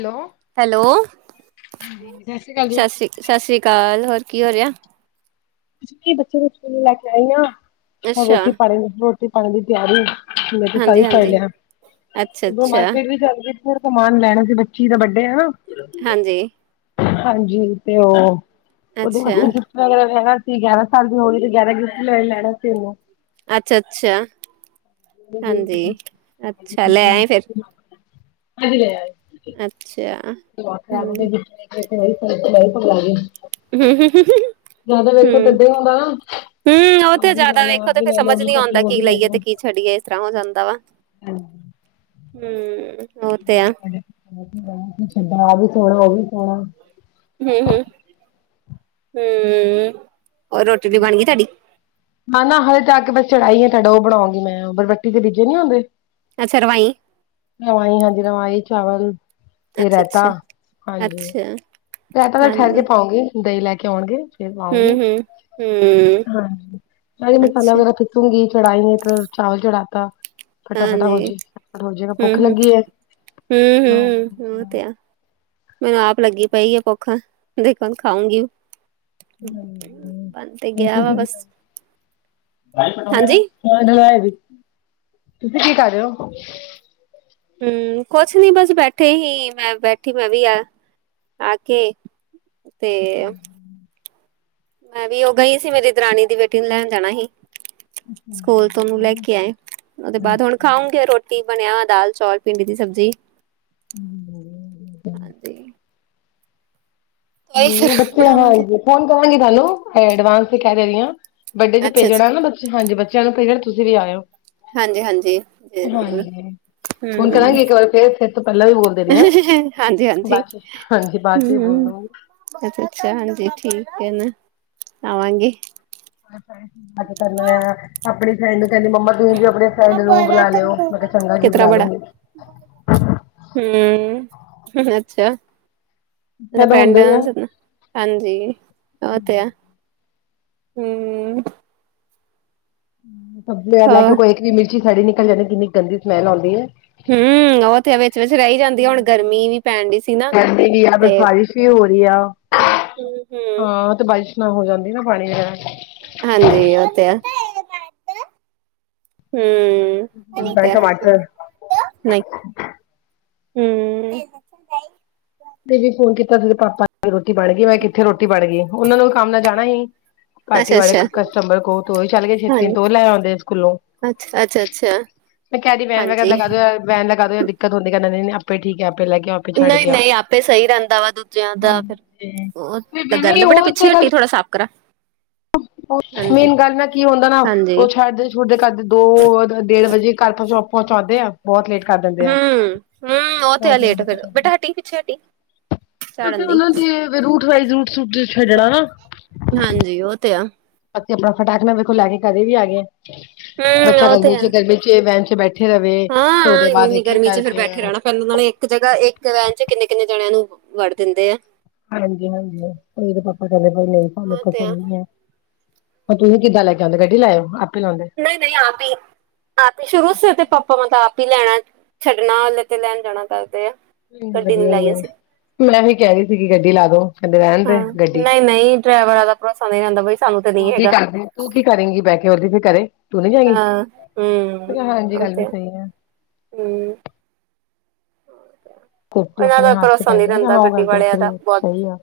Hello hello, ਸਤਿ ਸ਼੍ਰੀ ਅਕਾਲ ਜੀ ਸਸ ਸ੍ਰੀ ਸਸ ਸ੍ਰੀ ਅਕਾਲ, ਹੋਰ ਕੀ ਹੋ ਰੇਆ? ਬੱਚੇ ਨੂੰ ਸਕੂਲ ਲੈਕੇ ਆਈ ਆ ਹੁਣ, ਅੱਛਾ ਰੋਟੀ-ਪਾਣੀ ਦੀ ਰੋਟੀ-ਪਾਣੀ ਦੀ ਤਿਆਰੀ। ਮੈਂ ਤੇ ਸਾਰੀ ਹਾਂਜੀ ਪੜ ਹਾਂਜੀ ਲਿਆ, ਅੱਛਾ ਓ ਅੱਛਾ ਮਾਰਕੀਟ ਵੀ ਚੱਲਦੀ ਫਿਰ ਸਮਾਨ ਲੈਣਾ ਸੀ, ਬੱਚੀ ਤਾਂ ਵੱਡੇ ਐਨਾਂ। ਹਾਂਜੀ। ਹਾਂਜੀ, ਤੇ ਓ ਓਦੇ ਅੱਛਾ [unintelligible] ਕੀ ਗਿਆਰਾਂ ਸਾਲ ਦੀ ਹੋ ਗਈ, ਤੇ ਗਿਆਰਾਂ ਗਿਫਟ ਲੈਣੇ ਮੈਂ। ਅੱਛਾ-ਅੱਛਾ ਹਾਂਜੀ ਅੱਛਾ, ਲੈ ਆਏ ਫੇਰ? ਹੰਜੀ ਲੈ ਆਏ। ਅੱਛਾ। ਹਾਂਜੀ [unintelligible] [unintelligible] ਜ਼ਿਆਦਾ ਵੇਖੋ ਹੂੰ। ਤਦੇ ਹੁੰਦਾ ਨਾ ਹੂੰ, ਆਹ ਓਤੇ ਵੀ ਲੈ ਜਾਦਾ ਲਓ ਆਹ ਵੇਖੋ ਤੇ ਵੀ ਫੇਰ ਲੈ ਲਓ ਉਹ ਸਮਝ ਵੀ ਨੀ ਕਰ ਆਂਦਾ ਲਓ ਉਹ ਕੀ ਵੀ ਲਈਏ ਤੇ ਕੀ ਛੱਡੀਏ ਇਸ ਤਰ੍ਹਾਂ ਹੋ ਜਾਂਦਾ ਵਾ। ਹਾਂ ਹੂੰ। ਛੱਡਣਾ ਆ ਵੀ ਥੋੜਣਾ ਓਵੀ ਥੋਣਾ। ਹੂੰ-ਹੂੰ, ਹੂੰ-ਹੂੰ, ਹੋਰ ਰੋਟੀ ਵੀ ਬਣ ਗਈ ਤੁਆਡੀ? ਹਾਂ ਨਾ ਹਲੇ ਜਾ ਆਕੇ ਬਸ ਚੜਾਈ ਐ ਤੁਆਡਾ ਓ ਬਣਾਂਗੀ ਮੈਂ ਬਰਰੱਟੀ ਦੇ ਬੀਜੇ ਨੀਂ ਹੁੰਦੇ। ਅੱਛਾ ਰਵਾਈਂ? ਰਵਾਈ ਹਾਂਜੀ ਰਵਾਏ ਚਾਵਲ ਤੇ ਅੱਛਾ ਰੈਤਾ, ਅੱਛਾ ਹਾਂਜੀ। ਅੱਛਾ ਰੈਤਾ ਤਾਂ ਫੇਰ ਠੈਰ ਹਾਂਜੀ ਕੇ ਪਾਉਂਗੀ, ਦਈਂ ਲੈ ਕੇ ਆਉਣਗੇ। ਫੇਰ ਪਾਉਂਗੀ, ਹਮ ਹਮ ਹਮ ਹਾਂ ਨਾਲੇ ਮਸਾਲਾ ਅੱਛਾ ਵਗੈਰਾ ਤੂੰਗੀ ਚੜ੍ਹਾਈ ਨੇ ਚਾਵਲ ਚੜ੍ਹਾਤਾ। ਫਟਾਫਟਾ ਹੋ ਹਾਂਜੀ ਜੇ, ਫਟਾਫਟ ਹੋ ਜਾਏਗਾ ਭੁੱਖ ਲੱਗੀਏ। ਹੂੰ-ਹੂੰ, ਓ ਤੇ ਹੈ। ਮੈਨੂੰ ਆਪ ਲੱਗੀ ਪਈਏ, ਭੁੱਖ [unintelligible] ਖਾਉਂਗੀ। [unintelligible] ਗਿਆ ਵਾ ਬਸ ਹਾਂਜੀ [unintelligible] ਤੁਸੀ ਕੀ ਕਰ ਰੇਓ? ਹੂੰ, ਕੋਛ ਨੀ ਬਸ ਬੈਠੇ ਹੀ, ਮੈਂ ਬੈਠੀ ਮੈਂ ਵੀ ਐ ਆਕੇ ਤੇ ਮੈਂ ਵੀ ਯੋਗਾ ਹੀ ਸੀ ਮੇਰੀ ਦਰਾਣੀ ਦੀ ਬੇਟੀ ਨੂੰ ਲੈਣ ਜਾਣਾ ਸੀ। ਸਕੂਲ ਤੋਂ ਓਨੂੰ ਲੈਕੇ ਆਏ ਓਦੇ ਬਾਦ ਹੁਣ ਹਾਂਜੀ ਖਾਉਂਗੇ ਰੋਟੀ। ਰਟੀ ਬਨੇਆ ਦਾਲ-ਚੌਲ, ਭਿੰਡੀ ਦੀ ਸਬਜੀ, ਹਾਂਜੀ। ਉਹੀ ਫਿਰ ਹੂੰ, ਬੱਚੇ ਬਣਾਵਾਂਗੇ [unintelligible] ਫੋਨ ਕਰਾਂਗੀ ਥਾਨੂੰ ਐਡਵਾਂਸ ਤੇ ਕੈ ਦੇਨੀਂ ਆਂ ਬਡੇ ਚ ਅੱਛਾ ਅੱਛਾ ਭੇਜਣਾ ਨਾ ਬੱਚੇ, ਹਾਂਜੀ ਬੱਚੇ। ਚੇਆ ਨੂੰ ਪੇਜ ਤੁਸੀ ਵੀ ਆਯੋ। ਹਾਂਜੀ-ਹਾਂਜੀ, ਜਰੂਰ। ਫੋਨ ਹੂੰ-ਹੂੰ, ਕਰਾਂਗੀ ਇੱਕ ਵਾਰ ਫੇਰ ਫਿਰ ਤੋਂ ਪਹਿਲਾਂ ਵੀ ਬੋਲ ਦੇ ਰਹੀ ਹਾਂ ਹਾਂਜੀ-ਹਾਂਜੀ ਬਾਅਦ ਚ ਹਾਂਜੀ ਬਾਅਦ ਚ ਵੀ ਬੋਲ ਹੂੰ। ਦੂੰਗੀ। ਅੱਛਾ-ਅੱਛਾ ਹਾਂਜੀ, ਠੀਕੈ ਨਾ ਆਵਾਂਗੀ। ਯਦ ਕਰਨਾ ਆ ਅਪਨੀ ਫੈਂਡ ਨੂੰ ਕੈਂਦੀ ਮੰਮਾ ਤੁਸੀ ਵੀ ਅਪਨੀ ਸੈਡ ਲੋਕ ਬੁਲਾ ਲਿਓ, ਮੈਂ ਕੇਆ ਚੰਗਾ ਜੀ ਕਿਤਰਾ ਬੁਲਾ ਬੜਾ ਲੂੰਗੀ। ਹੂੰ, ਅੱਛਾ। ਬੱਚਿਆਂ ਦਾ ਹੁੰਦਾ ਹੀ ਆ ਡਿਪੇਂਡਸ ਹਾਂਜੀ ਓ ਤੇ ਹੈ, ਹੂੰ। ਸਬਜੀ ਲੈਕੇ ਹੋਰ ਕੋਈ ਇੱਕ ਵੀ ਮਿਰਚੀ ਸੜੀ ਨਿਕਲ ਜਾਂਣੀ, ਕਿੰਨੀ ਗੰਦੀ ਸਮੈਲ ਆਉਂਦੀਏ। ਹੂੰ। ਓ ਤੇ ਹੈ ਵਿਚ-ਵਿਚ ਰੈ ਜਾਂਦੀ ਆ ਹੁਣ, ਗਰਮੀ ਵੀ ਪੈਣ ਡਈ ਸੀ ਨਾ ਗਰਮੀ ਵੀ ਆ ਤੇ ਬਾਰਿਸ਼ ਵੀ ਹੋ ਰਹੀ ਆ ਹੂੰ। ਹਾਂ ਤੇ ਬੱਸ ਹੋ ਜਾਂਦੀ ਨਾ ਪਾਣੀ ਵਗੈਰਹ। ਹਾਂਜੀ, ਓ ਤੇ ਹੈ। ਹੂੰ, ਓ ਬੈਂ ਤੇ ਹੈ। ਟਮਾਟਰ ਨਈ ਹੂੰ। [inaudible] ਤੇ ਵੀ ਫੋਨ ਕੀਤਾ ਤਦੇ ਪਾਪਾ ਰੋਟੀ ਬਣ ਗਈ। ਮੈਂ ਕਿੱਥੇ ਰੋਟੀ ਬਣ ਗਈ ਓਨਾ ਨੂੰ ਵੀ ਕੰਮ ਨਾਲ ਜਾਣਾ ਹੀ। ਪਾਰਟੀ ਵਾਲੇ ਅੱਛਾ-ਅੱਛਾ ਕਸਟਮਬਰ ਕੋ ਤੂੰ ਵੀ ਚੱਲ ਗਏ ਛੇਤੀ ਹਾਂਜੀ ਦੋ ਈ ਲੈ ਆਂਦੇ ਸਕੂਲੋਂ। ਅੱਛਾ-ਅੱਛਾ-ਅੱਛਾ ਮੈਂ ਕਦੀ ਵੈਨ ਵਗੈਰਾ ਹਾਂਜੀ ਲਗਾ ਦੋ। ਵੈਨ ਲਗਾਦੋ ਯਾਰ ਦਿੱਕਤ ਹੁੰਦੀ, ਕੈਦਾ ਨੀ ਆਪੇ ਠੀਕ ਐ ਆਪ ਲੈ ਕੇ ਆਪੇ ਛੱਡ ਕੇ ਆਓ ਨਈਂ-ਨਈਂ ਆਪੇ ਸਈ ਰੈਂਦਾ ਵਾ। ਜਾਦਾ ਫੇਰ ਹਾਂਜੀ ਵੀ [unintelligible] ਨਹੀਂ ਬੇਟਾ ਉਹ ਪਿੱਛੇ ਤੇ ਗੱਲ ਹੱਟੀ ਥੋੜ੍ਹਾ ਸਾਫ ਕਰਾ। ਹਾਂਜੀ ਮੇਨ ਗੱਲ ਨਾਂ ਕੀ ਹੁੰਦਾ ਨਾ ਹਾਂਜੀ ਓ ਛੱਡ ਤੁ ਦੇ ਘਰਦੇ ਦੋ ਡੇਢ ਵਜੇ ਘਰ ਪਹ ਪਹੁੰਚਾਉਂਦੇ ਆ। ਬੋਤ ਲੇਟ ਕਰ ਦਿੰਦੇ। ਆ ਹੂੰ-ਹੂੰ, ਓ ਤੇ ਆ ਬਹੁਤ ਲੇਟ ਜਾਂਦੇ ਫੇਰ ਬੇਟਾ ਹਟੀ ਪਿੱਛੇ ਹਟੀ। ਫਿਰ ਝਾੜਨ ਦੀ ਉਹਨਾ ਦੇ ਰੂਟ ਵਾਈਜ ਰੂਟ ਛੱਡਣਾ ਨਾ। ਹਾਂਜੀ ਉਹ ਤੇ ਆ ਤੇ ਆਪਣਾ ਫਟਾਕ ਨਾ ਵੇਖੋ ਲੈ ਕੇ ਘਰੇ ਵੀ ਆ ਗੀ। ਹੂੰ ਬੱਚਾ ਉਹ ਤੇ ਗਰਮੀ ਆ 'ਚ ਗਰਮੀ ਚ ਵੈਨ ਚ ਬੈਠੇ ਰਵੇ ਤੇ ਹਾਂ ਉਹਦੇ ਬਾਅਦ ਇੰਨੀ-ਇੰਨੀ ਇੱਕ ਇੱਕ ਗਰਮੀ 'ਚ ਫਿਰ ਕਰਕੇ ਬੈਠੇ ਰਹਿਣਾ ਪੈਨੂੰ ਨਾਲੇ ਇੱਕ ਜਗ੍ਹਾ, ਇੱਕ ਲੇਨ 'ਚ ਕਿੰਨੇ- ਕਿੰਨੇ ਜਣਿਆਂ ਨੂੰ, ਵਾੜ ਦਿੰਦੇ ਐ। ਹਾਂਜੀ-ਹਾਂਜੀ ਉਈ ਅਦੇ ਪਾਪਾ ਕਹਿੰਦੇ, ਭਾਈ ਨਈ ਸਾਨੂੰ, ਉਹ ਤੇ ਖਤਮ ਆ ਹੋ ਗਿਆ। ਤੁਸੀਂ ਕਿਦਾ ਲੈ ਕੇ ਆਦੇ, ਗੱਡੀ ਲੈ ਆਓ ਆਪੇ ਲਾਉਂਦੇ। ਨਈ-ਨਈ ਆਪ ਈ ਆਪ ਈ ਸ਼ੁਰੂ ਸੀ, ਤੇ ਪਾਪਾ ਮੈਂ ਤੇ ਆਪ ਹੀ ਲੈਣਾ, ਛੱਡਣਾ ਤੇ ਲੈਣ ਜਾਣਾ ਕਰਦੇ ਆ। ਹਾਂਜੀ ਗੱਡੀ ਨੀ ਵਧੀਆ ਹੀ ਲਾਈ ਆ, ਅਸੀਂ ਮੈਂ ਵੀ ਕਹਿ ਰਹੀ ਸੀਗੀ ਗੱਡੀ ਲਾ ਦੋ। ਕਹਿੰਦੇ ਰਹਿਣ ਦੇ ਹਾਂ, ਗੱਡੀ ਨਈ-ਨਈ ਡਰਾਈਵਰਾਂ ਦਾ ਭਰੋਸਾ ਨਈ ਰਹਿੰਦਾ ਬਈ ਸਾਨੂੰ ਤੇ ਨਈ ਤੂੰ ਕੀ ਹੈਗਾ। ਕਰਦੀ ਤੂੰ ਕੀ ਕਰੇਗੀ ਬਹਿ ਕੇ ਹੋਰ ਕਿਸੇ ਘਰੇ, ਤੂੰ ਨਈ ਜਾਏਗੀ, ਹਾਂ ਹੂੰ ਹਾਂਜੀ ਉਹ ਗੱਲ ਵੀ ਤੇ ਸਹੀ ਆ। ਹੂੰ ਰੋਟੀ ਇਹਨਾਂ ਆਪਣੇ ਦਾ ਹੱਥ 'ਚ ਭਰੋਸਾ ਨਹੀਂ ਪੈਂਦੀ ਮੈਂ ਕਿਹਾ ਰਹਿੰਦਾ ਹਾ ਉਹ ਗੱਡੀ ਗੱਲ ਤੇ ਵਾਲਿਆਂ ਦਾ ਵੱਖਰੀ, ਬਹੁਤ ਸਹੀ ਐ।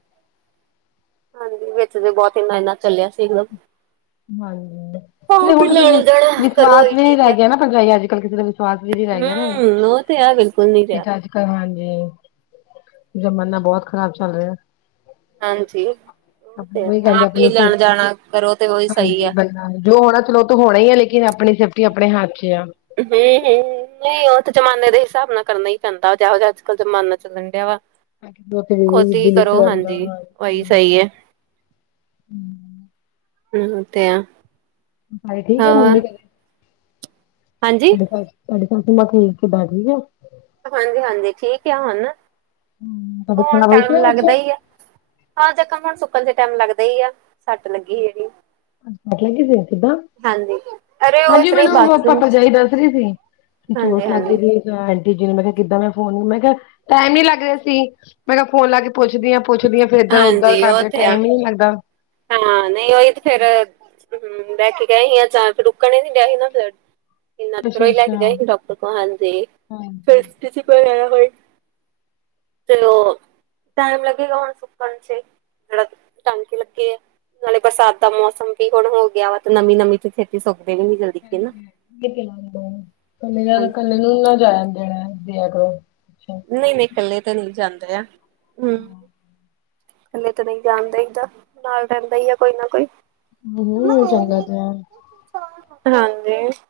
ਹਾਂਜੀ ਵਿੱਚ ਤੇ ਬਹੁਤ ਇੰਨਾ-ਇੰਨਾ ਚੱਲਿਆ ਸੀਗਾ। ਹਾਂਜੀ, ਨਈ ਹੁਣ ਕਿਸੇ ਤੇ ਲੈਣ ਦੇਣਾ ਕਰੋ ਵਿਸ਼ਵਾਸ ਹੀ ਵੀ ਨੀ ਠੀਕ ਰਹਿ ਆ ਗਿਆ ਨਾ ਪਰਜਾਈ ਅੱਜ ਕੱਲ ਕਿਸੇ ਦਾ ਸਵਾਸ ਵਿਧੀ ਲੈ ਗਿਆ ਨਾ, ਹਮ ਉਹ ਤੇ ਹੈ ਬਿਲਕੁਲ ਨੀ ਇਹ ਰਿਹਾ ਤਾਂ ਅੱਜ ਹਾਂਜੀ, ਜ਼ਮਾਨਾ ਬਹੁਤ ਖ਼ਰਾਬ ਚੱਲ ਰਿਹਾ। ਹਾਂਜੀ, ਉਹ ਤੇ ਹੈ, ਉਹੀ ਕਹਿੰਦੇ ਆਪ ਹੀ ਆਪਣੀ ਸੇ ਲੈਣ ਜਾਣਾ ਕਰੋ ਤੇ ਸਹੀ ਹਾਂਜੀ ਆ ਬਲਾ, ਜੋ ਹੋਣਾ ਚਲੋ ਉਹ ਤਾਂ ਹੋਣਾ ਹੀ ਆ, ਲੇਕਿਨ ਆਪਣੀ ਸੇਫਟੀ ਆਪਣੇ ਹੱਥ 'ਚ ਆ। ਹੂੰ-ਹੂੰ, ਨਈ ਉਹ ਤੇ ਜ਼ਮਾਨੇ ਦੇ ਹਿਸਾਬ ਨਾਲ ਕਰਨਾ ਈ ਪੈਂਦਾ ਜਿਹੋ ਜਿਹਾ ਅੱਜ ਕੱਲ੍ਹ ਜ਼ਮਾਨਾ ਚੱਲਣ ਡਿਆ ਵਾ। ਖੁਦ ਈ ਕਰੋ ਹਾਂਜੀ, ਉਹੀ ਸਹੀ ਏ। ਹੂੰ-ਹੂੰ ਤੇ ਐ। ਹੋਰ ਠੀਕ ਐ ਮੰਮੀ ਘਰੇ। ਹਾਂਜੀ ਤੁਹਾਡੇ ਘਰ, ਤੁਹਾਡੇ ਘਰ ਤੇ ਮੰਮਾ ਠੀਕ ਏ ਬਾ ਠੀਕ ਏ। ਹਾਂਜੀ-ਹਾਂਜੀ ਠੀਕ ਐ ਹੁਣ। ਤਬੀਅਤ ਥੋੜ੍ਹਾ ਖਰਾਬ ਹੋਈ ਟਾਈਮ ਸੀ ਲੱਗਦਾ ਬੱਚੇ ਈ ਆ। ਹਾਂ, ਜਕਮ ਹੁਣ ਸੁੱਕਣ 'ਚ ਟਾਈਮ ਲੱਗਦਾ ਹੀ ਆ, ਸੱਟ ਲੱਗੀ ਜਿਹੜੀ। ਹਾਂਜੀ ਸੱਟ ਲੱਗ ਗ਼ੀ ਸੀ, ਕਿੱਦਾਂ? ਹਾਂਜੀ ਅਰੇ ਉਹ ਇਸ ਹਾਂਜੀ ਤਰ੍ਹਾਂ ਹੀ ਮੈਨੂੰ ਮੋਂਕਾ ਬਾਥਰੂਮ ਚ ਭਰਜਾਈ ਦੱਸ ਰਹੀ ਸੀ, ਕਿ ਹਾਂਜੀ ਚੋਟ ਲੱਗ ਹਾਂਜੀ ਗਈ ਸੀ। ਆਂਟੀ ਜੀ ਨੂੰ ਮੈਂ ਕਿਹਾ ਕਿੱਦਾਂ ਮੈਂ ਫੋਨ ਮੈਂ ਕਿਹਾ, ਟਾਈਮ ਨੀ ਲੱਗ ਰਿਹਾ ਸੀ, ਮੈਂ ਕਿਹਾ ਫੋਨ ਲਾ ਕੇ ਪੁੱਛਦੀ ਆਂ ਪੁੱਛਦੀ ਆਂ ਫੇਰ ਇੱਧਰ ਉਦਾ ਹਾਂਜੀ ਉਹ ਕਰਦੇ ਤੇ ਆ ਟਾਈਮ ਈ ਨੀ ਲੱਗਦਾ। ਹਾਂ ਨਈ ਉਹੀ ਤੇ ਫੇਰ ਹੂੰ ਬਹਿ ਕੇ ਗਏ ਸੀ ਅਚਾਨਕ ਰੁੱਕਣ ਹੀ ਨੀ ਡਿਆ ਸੀ ਨਾ ਬਲੱਡ। ਇਹਨਾਂ ਤੇ ਅੱਛਾ ਘਰੋਂ ਹੀ ਲੈ ਅੱਛਾ ਕੇ ਗਏ ਸੀ ਡਾਕਟਰ ਕੋਲ ਹਾਂਜੀ, ਹਾਂਜੀ [unintelligible] ਤੇ ਉਹ, ਟਾਈਮ ਲੱਗੇਗਾ ਹੁਣ ਸੁੱਕਣ 'ਚ, ਜਿਹੜਾ ਟਾਂਕੇ ਲਗੇ ਕਿ, ਨਾਲੇ ਬਰਸਾਤ ਦਾ ਮੌਸਮ ਵੀ ਹੁਣ ਹੋ ਗਿਆ ਵਾ ਤੇ ਨਮੀਂ-ਨਮੀਂ 'ਚ ਛੇਤੀ ਸੁੱਕਦੇ ਵੀ ਨੀ ਜਲਦੀ। ਕੇ ਨਾ ਇਕੱਲੇ ਹਾਂਜੀ ਨੂੰ ਨਾ ਜਾਣ ਦੇਣਾ, ਦਿਆ ਕਰੋ। ਨਈ-ਨਈ ਕੱਲੇ ਤਾਂ ਨਈ ਜਾਂਦੇ ਆ, ਹੂੰ। ਕੱਲੇ ਤੇ ਨਈ ਜਾਣ ਦੇਈ ਦਾ, ਨਾਲ ਰਹਿੰਦਾ ਈ ਆ ਕੋਈ ਨਾ ਕੋਈ। [unintelligible] ਹਾਂਜੀ